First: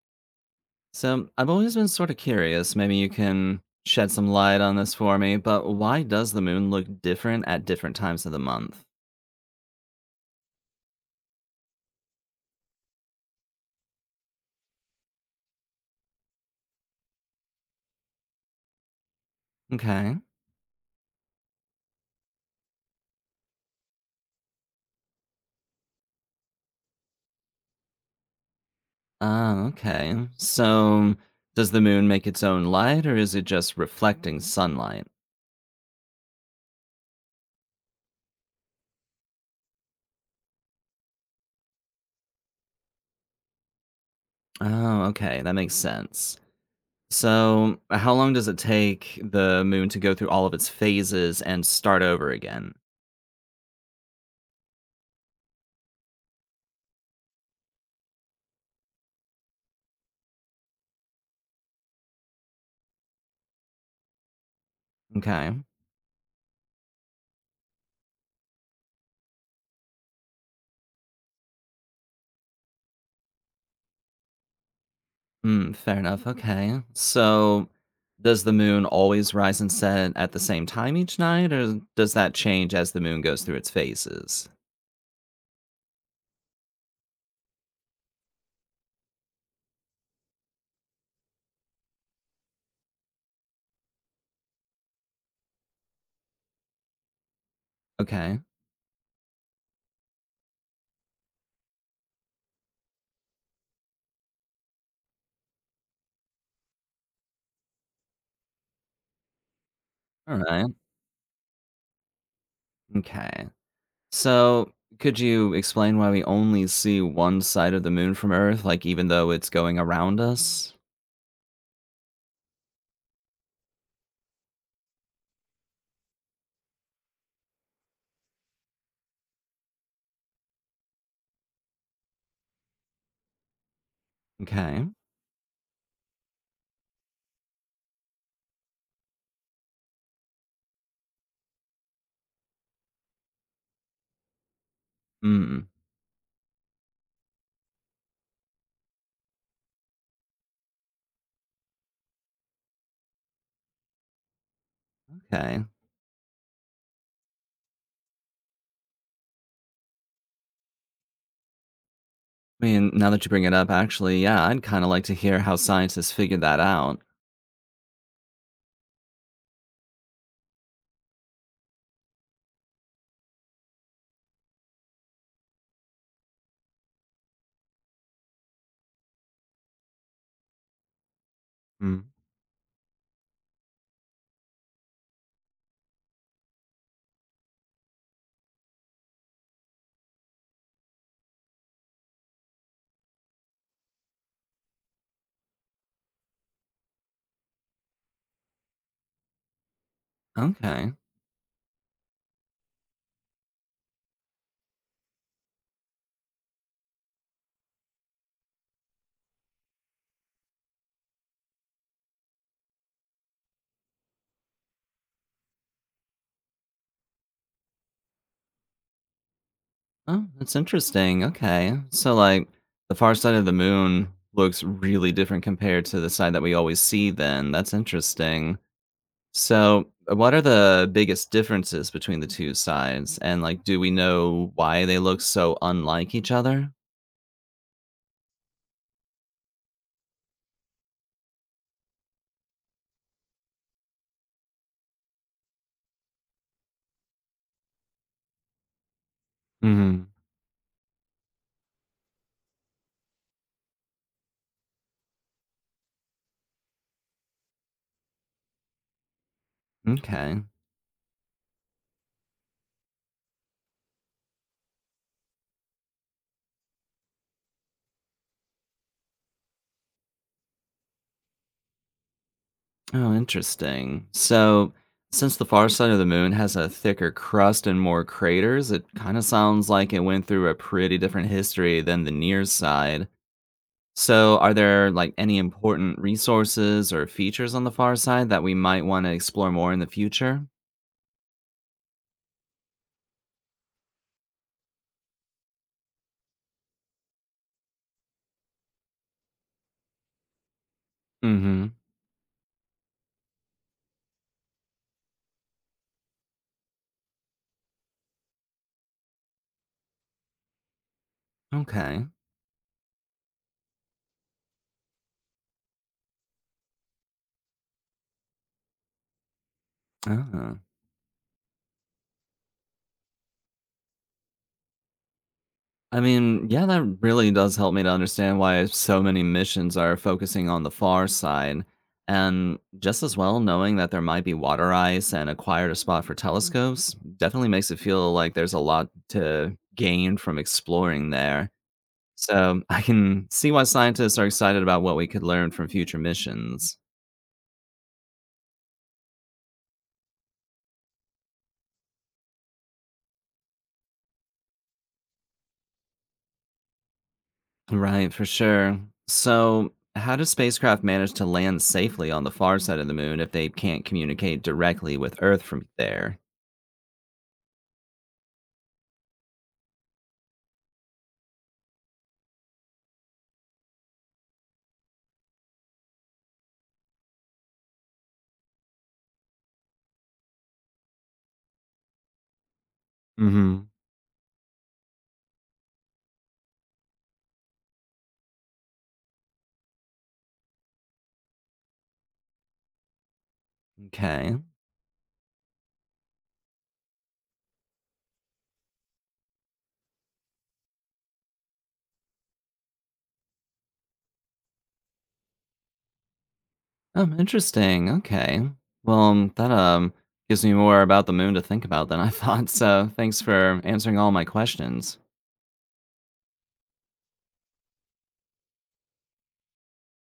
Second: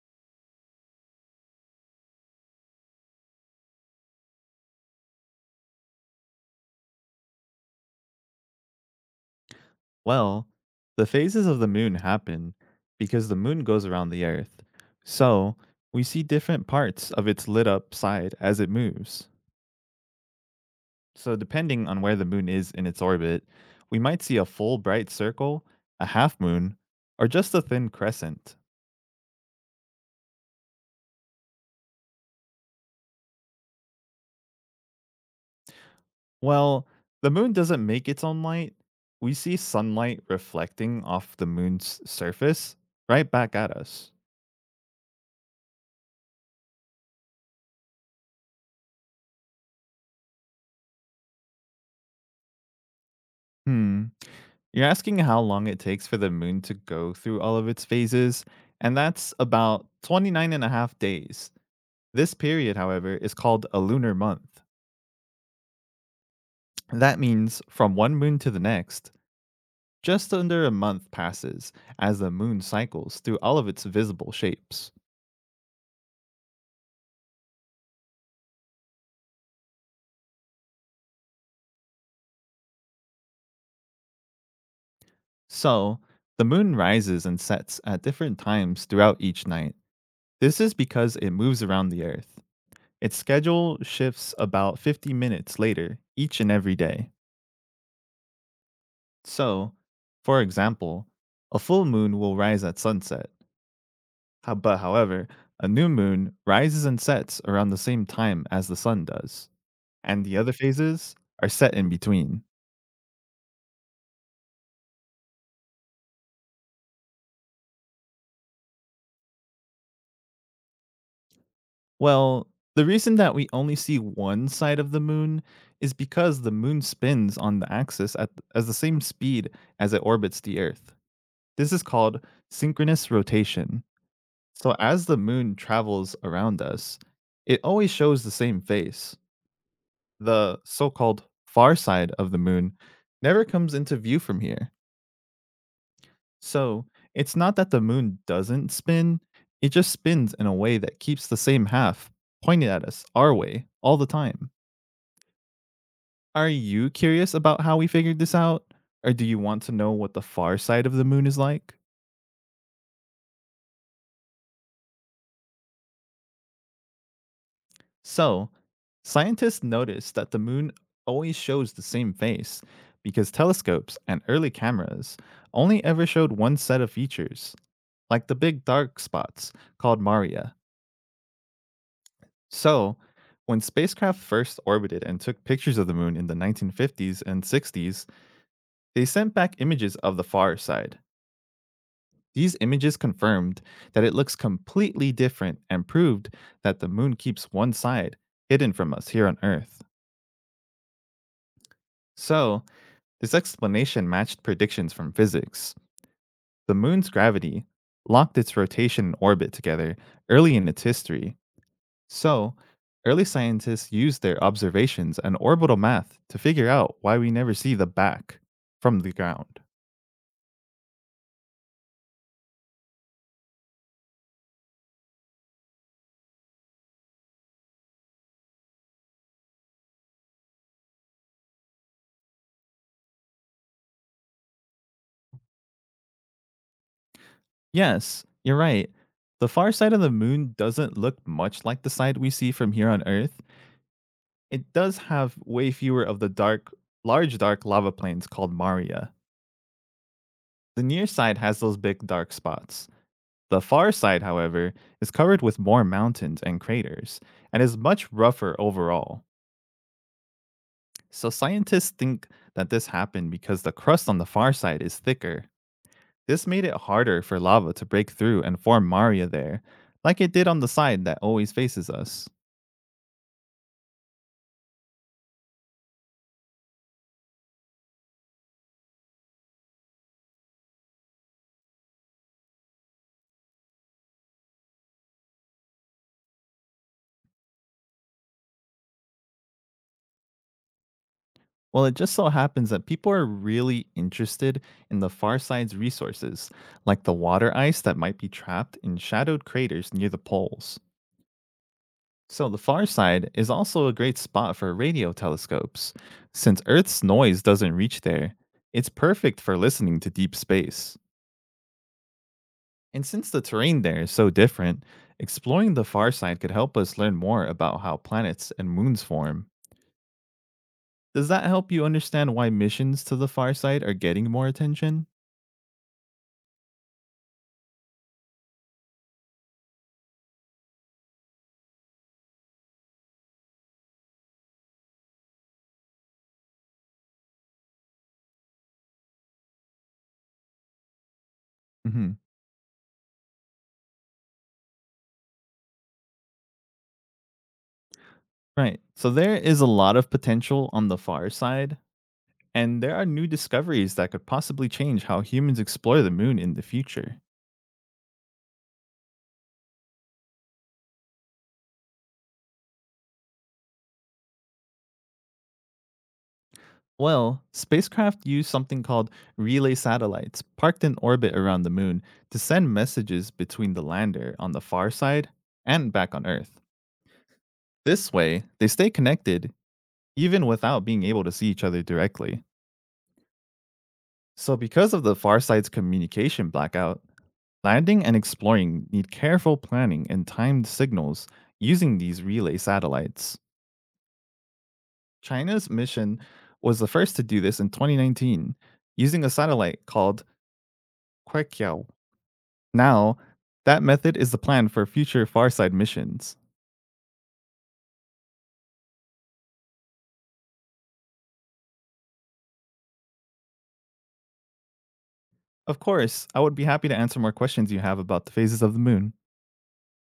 So I've always been sort of curious. Maybe you can shed some light on this for me, but why does the moon look different at different times of the month? Well, the phases of the moon happen because the moon goes around the earth. So, we see different parts of its lit up side as it moves. Okay. So, depending on where the moon is in its orbit, we might see a full bright circle, a half moon, or just a thin crescent. Ah, okay. So does the moon make its own light or is it just reflecting sunlight? Well, the moon doesn't make its own light. We see sunlight reflecting off the moon's surface right back at us. Oh, okay. That makes sense. So how long does it take the moon to go through all of its phases and start over again? Hmm. You're asking how long it takes for the moon to go through all of its phases, and that's about 29 and a half days. This period, however, is called a lunar month. Okay. That means from one moon to the next, just under a month passes as the moon cycles through all of its visible shapes. Mm, fair enough. Okay. So, does the moon always rise and set at the same time each night, or does that change as the moon goes through its phases? So, the moon rises and sets at different times throughout each night. This is because it moves around the Earth. Its schedule shifts about 50 minutes later each and every day. Okay. So, for example, a full moon will rise at sunset. But however, a new moon rises and sets around the same time as the sun does, and the All other right. phases are set in between. Okay. So, could you explain why we only see one side of the moon from Earth, like even though it's going around us? Well, the reason that we only see one side of the moon is because the moon spins on the axis at as the same speed as it orbits the earth. This is called synchronous rotation. So Okay. as the moon travels around us, it always shows the same face, the so-called far side of the moon never comes into view from here. Mm, So, it's not that the moon doesn't spin, it just spins in a way that keeps the same half pointed at us our way all the time. okay. Are you curious about how we figured this out, or do you want to know what the far side of the moon is like? I mean, now that you bring it up, actually, yeah, I'd kind of like to hear how scientists figured that out. So, scientists noticed that the moon always shows the same face because telescopes and early cameras only ever showed one set of features, like the big dark spots called maria. Mm. So, when spacecraft first orbited and took pictures of the moon in the 1950s and 60s, they sent back images of the far side. These images confirmed that it looks completely different and proved that the moon keeps one side hidden from us here on Earth. Okay. So, this explanation matched predictions from physics. The moon's gravity locked its rotation and orbit together early in its history. So, early scientists used their observations and orbital math to figure out why we never see the back from the ground. Oh, that's interesting. Okay. So, like, the far side of the moon looks really different compared to the side that we always see, then. That's interesting. So, what are the biggest differences between the two sides? And, like, do we know why they look so unlike each other? Yes, you're right. The far side of the moon doesn't look much like the side we see from here on Earth. It does have way fewer of the dark, large dark lava plains called Maria. Hmm. The near side has those big dark spots. The far side, however, is covered with more mountains and craters and is much rougher overall. Okay. So scientists think that this happened because the crust on the far side is thicker. This made it harder for lava to break through and form Maria there, like it did on the side that always faces us. Oh, interesting. So, since the far side of the moon has a thicker crust and more craters, it kind of sounds like it went through a pretty different history than the near side. So, are there like any important resources or features on the far side that we might want to explore more in the future? Well, it just so happens that people are really interested in the far side's resources, like the water ice that might be trapped in shadowed craters near the poles. Hmm. So, the far side is also a great spot for radio telescopes. Since Earth's noise doesn't reach there, it's perfect for listening to deep space. Okay. And since the terrain there is so different, exploring the far side could help us learn more about how planets and moons form. Ah. Does that help you understand why missions to the far side are getting more attention? I mean, yeah, that really does help me to understand why so many missions are focusing on the far side. And just as well, knowing that there might be water ice and acquired a spot for telescopes definitely makes it feel like there's a lot to gain from exploring there. Hmm. So I can see why scientists are excited about what we could learn from future missions. Right. So, there is a lot of potential on the far side, and there are new discoveries that could possibly change how humans explore the moon in the future. Right, for sure. So, how do spacecraft manage to land safely on the far side of the moon if they can't communicate directly with Earth from there? Well, spacecraft use something called relay satellites parked in orbit around the moon to send messages between the lander on the far side and back on Earth. This way, they stay connected even without being able to see each other directly. Hmm. So, because of the far side's communication blackout, landing and exploring need careful planning and timed signals using these relay satellites. Okay. China's mission was the first to do this in 2019 using a satellite called Kuekiao. Now, that method is the plan for future Farside missions. Oh, interesting. Okay. Well, that gives me more about the moon to think about than I thought. So, thanks for answering all my questions. Of course, I would be happy to answer more questions you have about the phases of the moon.